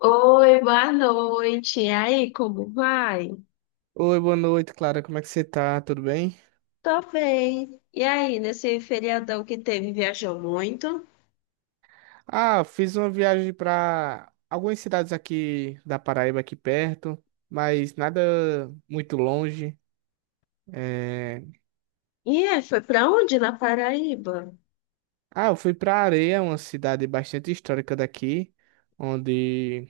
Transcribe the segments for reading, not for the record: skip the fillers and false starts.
Oi, boa noite. E aí, como vai? Oi, boa noite, Clara. Como é que você tá? Tudo bem? Tô bem. E aí, nesse feriadão que teve, viajou muito? Ah, fiz uma viagem para algumas cidades aqui da Paraíba, aqui perto, mas nada muito longe. É, E foi pra onde? Na Paraíba? Ah, eu fui para Areia, uma cidade bastante histórica daqui, onde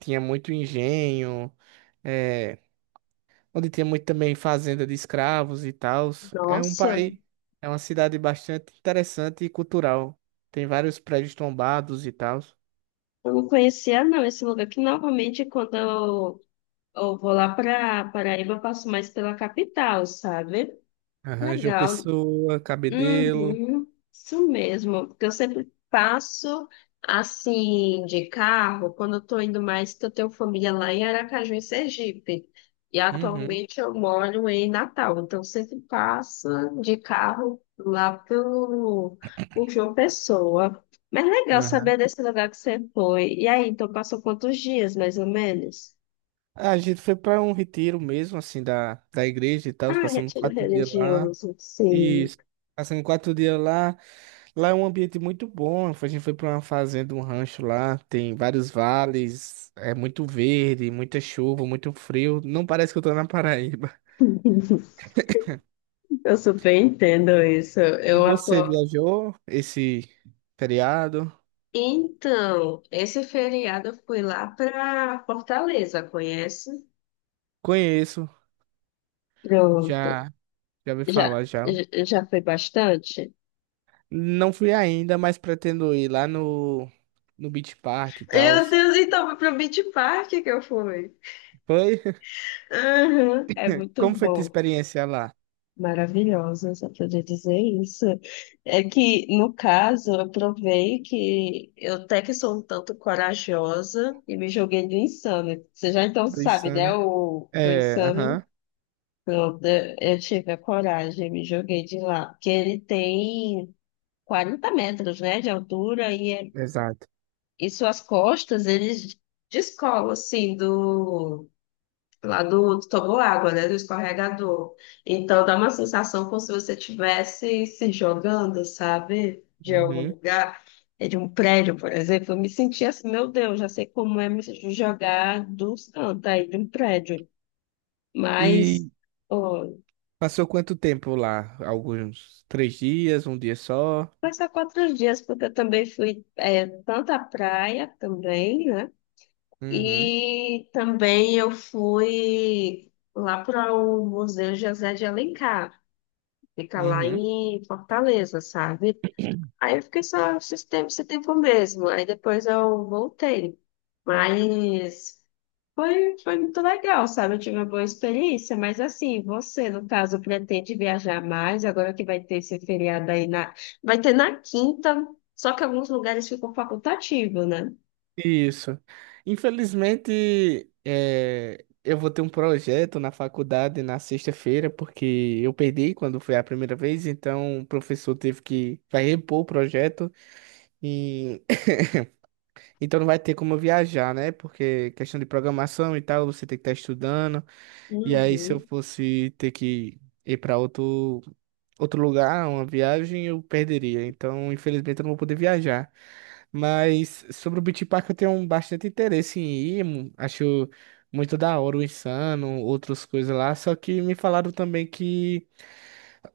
tinha muito engenho, é, onde tinha muito também fazenda de escravos e tal. É um Nossa, país, é uma cidade bastante interessante e cultural. Tem vários prédios tombados e tal. eu não conhecia não esse lugar, que normalmente quando eu vou lá pra Paraíba, eu passo mais pela capital, sabe? Aham, João Legal. Pessoa, Cabedelo. Uhum, isso mesmo, porque eu sempre passo assim de carro quando eu estou indo mais, que eu tenho família lá em Aracaju, em Sergipe. E Uhum. atualmente eu moro em Natal, então eu sempre passo de carro lá por João Pessoa. Mas legal Aham. saber desse lugar que você foi. E aí, então passou quantos dias, mais ou menos? Ah, a gente foi para um retiro mesmo, assim, da igreja e tal. Ah, Passamos retiro quatro dias lá. religioso, sim. Isso. Passamos quatro dias lá. Lá é um ambiente muito bom. A gente foi para uma fazenda, um rancho lá. Tem vários vales. É muito verde, muita chuva, muito frio. Não parece que eu tô na Paraíba. Eu super entendo isso. E você viajou esse feriado? Então, esse feriado eu fui lá para Fortaleza, conhece? Conheço. Pronto. Já, já ouvi Já, falar já. já foi bastante? Não fui ainda, mas pretendo ir lá no Beach Park e tal. Meu Deus, então foi pro Beach Park que eu fui. Foi? Aham, é muito Como foi tua bom. experiência lá? Maravilhosa, só poder dizer isso. É que, no caso, eu provei que eu até que sou um tanto corajosa e me joguei do Insano. Você já então sabe, né, Pensando. o do É, Insano? aham, Pronto, eu tive a coragem, me joguei de lá. Porque ele tem 40 metros, né, de altura e exato. e suas costas, eles descolam, assim, lá do água né, do escorregador. Então dá uma sensação como se você estivesse se jogando, sabe, de algum Uhum. lugar, de um prédio, por exemplo. Eu me sentia assim, meu Deus, já sei como é me jogar dos cantos aí de um prédio. Mas. E passou quanto tempo lá? Alguns três dias, um dia só? Foi só 4 dias, porque eu também fui tanto à praia também, né? Uhum, E também eu fui lá para o Museu José de Alencar, fica lá uhum. em Fortaleza, sabe? Aí eu fiquei só esse tempo mesmo. Aí depois eu voltei. Mas. Foi muito legal, sabe? Eu tive uma boa experiência, mas assim, você, no caso, pretende viajar mais, agora que vai ter esse feriado aí na. Vai ter na quinta, só que alguns lugares ficam facultativo, né? Isso. Infelizmente, é, eu vou ter um projeto na faculdade na sexta-feira, porque eu perdi quando foi a primeira vez, então o professor teve que vai repor o projeto. E Então não vai ter como eu viajar, né? Porque questão de programação e tal, você tem que estar estudando. E aí, se eu Uhum. fosse ter que ir para outro lugar, uma viagem, eu perderia. Então, infelizmente, eu não vou poder viajar. Mas sobre o Beach Park, eu tenho um bastante interesse em ir. Acho muito da hora o Insano, outras coisas lá. Só que me falaram também que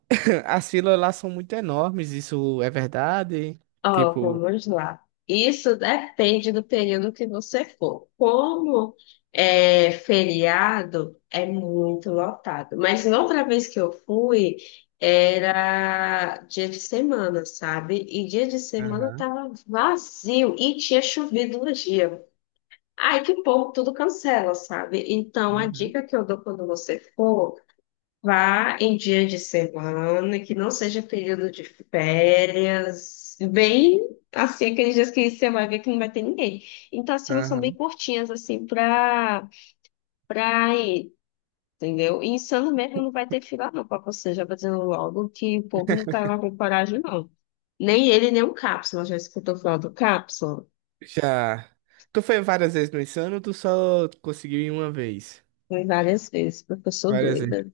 as filas lá são muito enormes. Isso é verdade? Ó, Tipo. vamos lá. Isso depende do período que você for. Como é feriado, é muito lotado. Mas na outra vez que eu fui, era dia de semana, sabe? E dia de semana Aham, tava vazio e tinha chovido no dia. Aí que o povo tudo cancela, sabe? Então a uhum, dica que eu dou quando você for. Vá em dia de semana, que não seja período de férias, bem assim, aqueles dias que você vai ver que não vai ter ninguém. Então, as filas são bem aham. curtinhas, assim, pra ir, entendeu? E Insano mesmo não vai ter fila, não, pra você, já vou dizendo logo que o povo não tá lá com coragem, não. Nem ele, nem o Cápsula, já escutou falar do Cápsula? Já. Tu foi várias vezes no Insano ou tu só conseguiu ir uma vez? Fui várias vezes, porque eu sou Várias vezes. doida.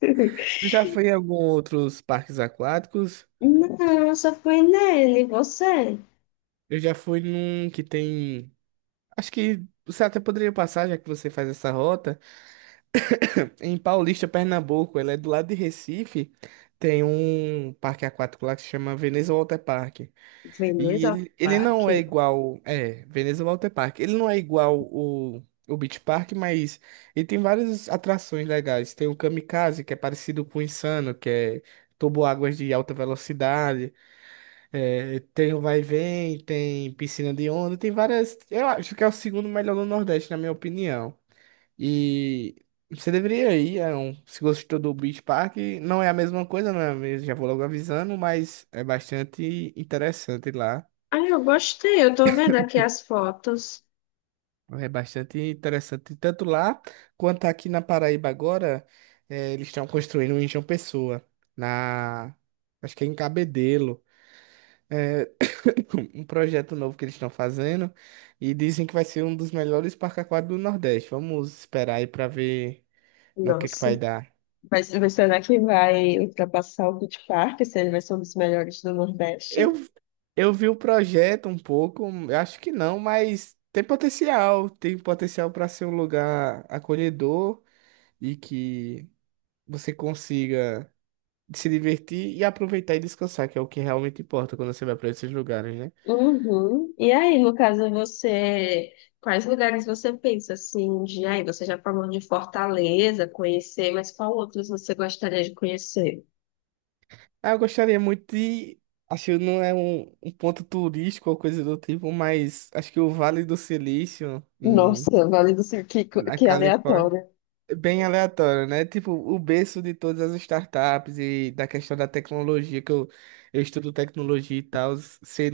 Tu já foi em algum outros parques aquáticos? Não, só fui nele, você. Eu já fui num que tem. Acho que você até poderia passar, já que você faz essa rota. Em Paulista, Pernambuco, ela é do lado de Recife. Tem um parque aquático lá que se chama Veneza Water Park. E Veneza ele não é Park? igual. É, Veneza Water Park. Ele não é igual o Beach Park, mas ele tem várias atrações legais. Tem o Kamikaze, que é parecido com o Insano, que é águas de alta velocidade. É, tem o Vai e Vem, tem piscina de onda, tem várias. Eu acho que é o segundo melhor do Nordeste, na minha opinião. E você deveria ir, é um, se gostou do Beach Park, não é a mesma coisa, não é mesmo? Já vou logo avisando, mas é bastante interessante lá. Ah, eu gostei, eu tô vendo aqui as fotos. É bastante interessante. Tanto lá quanto aqui na Paraíba agora, eh, eles estão construindo um em João Pessoa, na, acho que é em Cabedelo. É, um projeto novo que eles estão fazendo e dizem que vai ser um dos melhores parques aquáticos do Nordeste. Vamos esperar aí para ver no que Nossa, vai dar. Será que vai ultrapassar o Beach Park, se ele vai ser um dos melhores do Eu, Nordeste? eu vi o projeto um pouco, eu acho que não, mas tem potencial para ser um lugar acolhedor e que você consiga de se divertir e aproveitar e descansar, que é o que realmente importa quando você vai para esses lugares, né? Uhum. E aí, no caso, você, quais lugares você pensa assim de aí? Você já falou de Fortaleza, conhecer, mas qual outros você gostaria de conhecer? Ah, eu gostaria muito de. Acho que não é um ponto turístico ou coisa do tipo, mas acho que o Vale do Silício, em, Nossa, Vale do Sul, que, co- na que Califórnia, aleatório. é bem aleatório, né? Tipo, o berço de todas as startups e da questão da tecnologia, que eu estudo tecnologia e tal,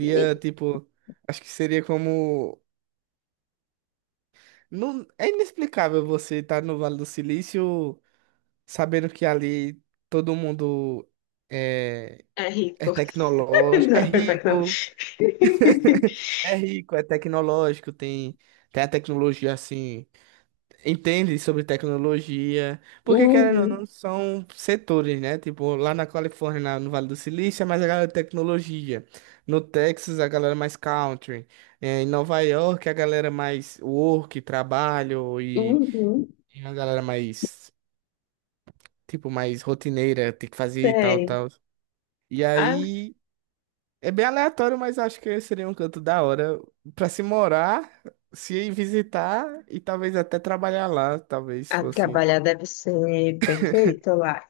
E- tipo. Acho que seria como. Não, é inexplicável você estar no Vale do Silício sabendo que ali todo mundo é, É é rico. tecnológico, é Não, tá não. rico, é rico, é tecnológico, tem, tem a tecnologia assim, entende sobre tecnologia, porque querendo ou Uhum, não, são setores, né? Tipo, lá na Califórnia, no Vale do Silício, é mais a galera de tecnologia, no Texas, a galera mais country, é, em Nova York, a galera mais work, trabalho uhum, e a galera mais. Tipo, mais rotineira, tem que fazer e tal, tem. tal. E aí é bem aleatório, mas acho que seria um canto da hora para se morar, se ir visitar e talvez até trabalhar lá, talvez A fosse, trabalhar deve ser perfeito lá.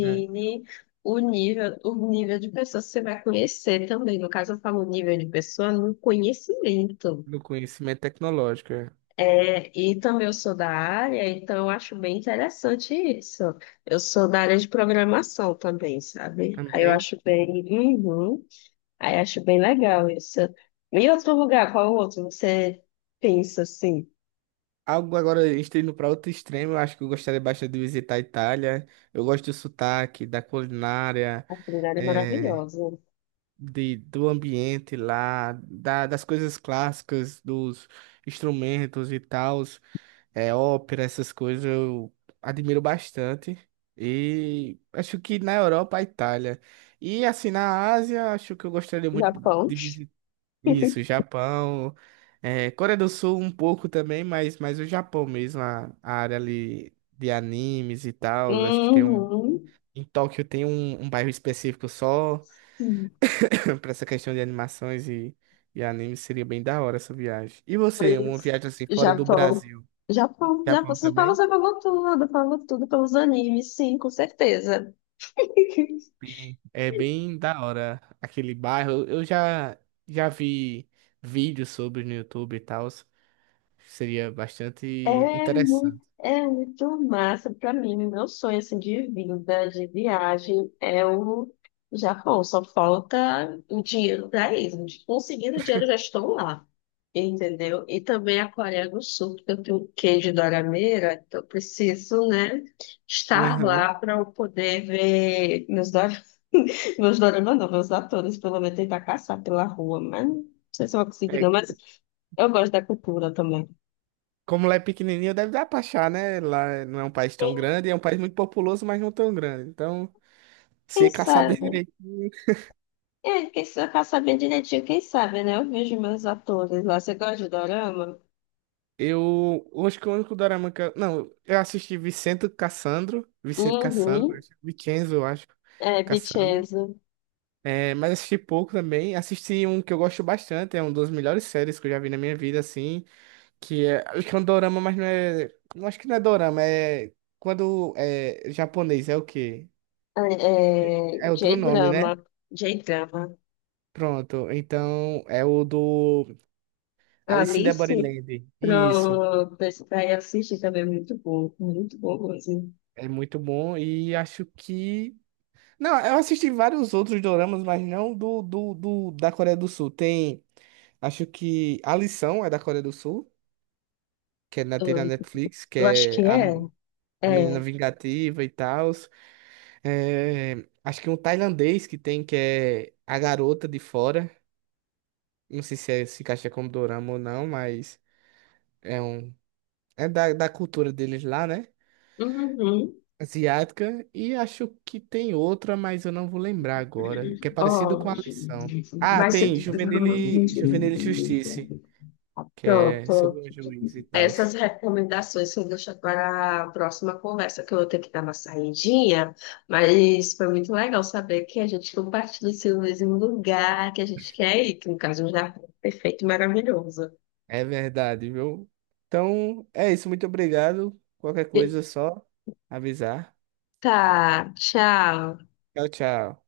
né, o nível de pessoas que você vai conhecer também. No caso, eu falo nível de pessoa no conhecimento. no conhecimento tecnológico. É. É, e também eu sou da área, então eu acho bem interessante isso. Eu sou da área de programação também, sabe? Aí eu Também. acho bem. Uhum. Aí eu acho bem legal isso. E outro lugar, qual outro? Você pensa assim? Algo agora, a gente tá indo para outro extremo, eu acho que eu gostaria bastante de visitar a Itália. Eu gosto do sotaque, da culinária, A culinária é é, maravilhosa. de, do ambiente lá, das coisas clássicas, dos instrumentos e tal. É, ópera, essas coisas eu admiro bastante. E acho que na Europa, a Itália. E assim, na Ásia, acho que eu gostaria muito Japão. de visitar isso, Japão, é, Coreia do Sul um pouco também, mas o Japão mesmo, a área ali de animes e tal. Acho que tem um. Uhum. Em Tóquio tem um bairro específico só Sim. para essa questão de animações e animes. Seria bem da hora essa viagem. E você, uma Pois, viagem assim fora do Japão. Brasil? Japão, Japão. Japão também? Você falou tudo pelos animes, sim, com certeza. É bem da hora aquele bairro. Eu já já vi vídeos sobre no YouTube e tal. Seria bastante interessante. É muito massa para mim. Meu sonho assim, de vida, de viagem, é o Japão. Só falta o dinheiro para isso. Conseguindo o dinheiro, já estou lá. Entendeu? E também a Coreia do Sul, porque eu tenho queijo de dorameira, então eu preciso, né, estar Aham. lá para eu poder ver meus. Meus doramas, não, meus atores, pelo menos tentar caçar pela rua, mas não sei se eu vou conseguir, É, não, mas eu gosto da cultura também. como lá é pequenininho, deve dar pra achar, né? Lá não é um país tão grande, é um país muito populoso, mas não tão grande. Então, se Quem é caçar bem sabe? direitinho, É, pra saber direitinho, quem sabe, né? Eu vejo meus atores lá. Você gosta de dorama? Eu acho que o único dorama que eu, não, eu assisti Vicente Cassandro, Vicente Cassandro, Uhum. Vicenzo, eu acho, É, Cassandro. Vincenzo. É, mas assisti pouco também. Assisti um que eu gosto bastante, é uma das melhores séries que eu já vi na minha vida, assim, que é, acho que é um dorama, mas não é, não acho que não é dorama, é quando é japonês, é o quê? É outro nome, né? J-drama. J-drama. Pronto, então é o do Alice in the Alice, Borderland. Isso, pra ir assistir também, é muito bom. Muito bom mesmo. é muito bom e acho que não, eu assisti vários outros doramas, mas não do da Coreia do Sul. Tem, acho que A Lição é da Coreia do Sul que é na, tem na Eu, Netflix, que eu acho que é a, é. A menina É. vingativa e tal. É, acho que um tailandês que tem, que é A Garota de Fora. Não sei se encaixa como dorama ou não, mas é um. É da cultura deles lá, né? Uhum. Asiática. E acho que tem outra, mas eu não vou lembrar agora. Que é parecido com Ó, a lição. Ah, mas... eu- tem Juvenil e Justiça, que é sobre Pronto. um juiz e tal. Essas recomendações eu deixo para a próxima conversa, que eu vou ter que dar uma saidinha, mas foi muito legal saber que a gente compartilha esse mesmo lugar que a gente quer ir, que no caso já é um jardim perfeito e maravilhoso. É verdade, viu? Então, é isso. Muito obrigado. Qualquer E- coisa, é só avisar. Tá, tchau. Tchau, tchau.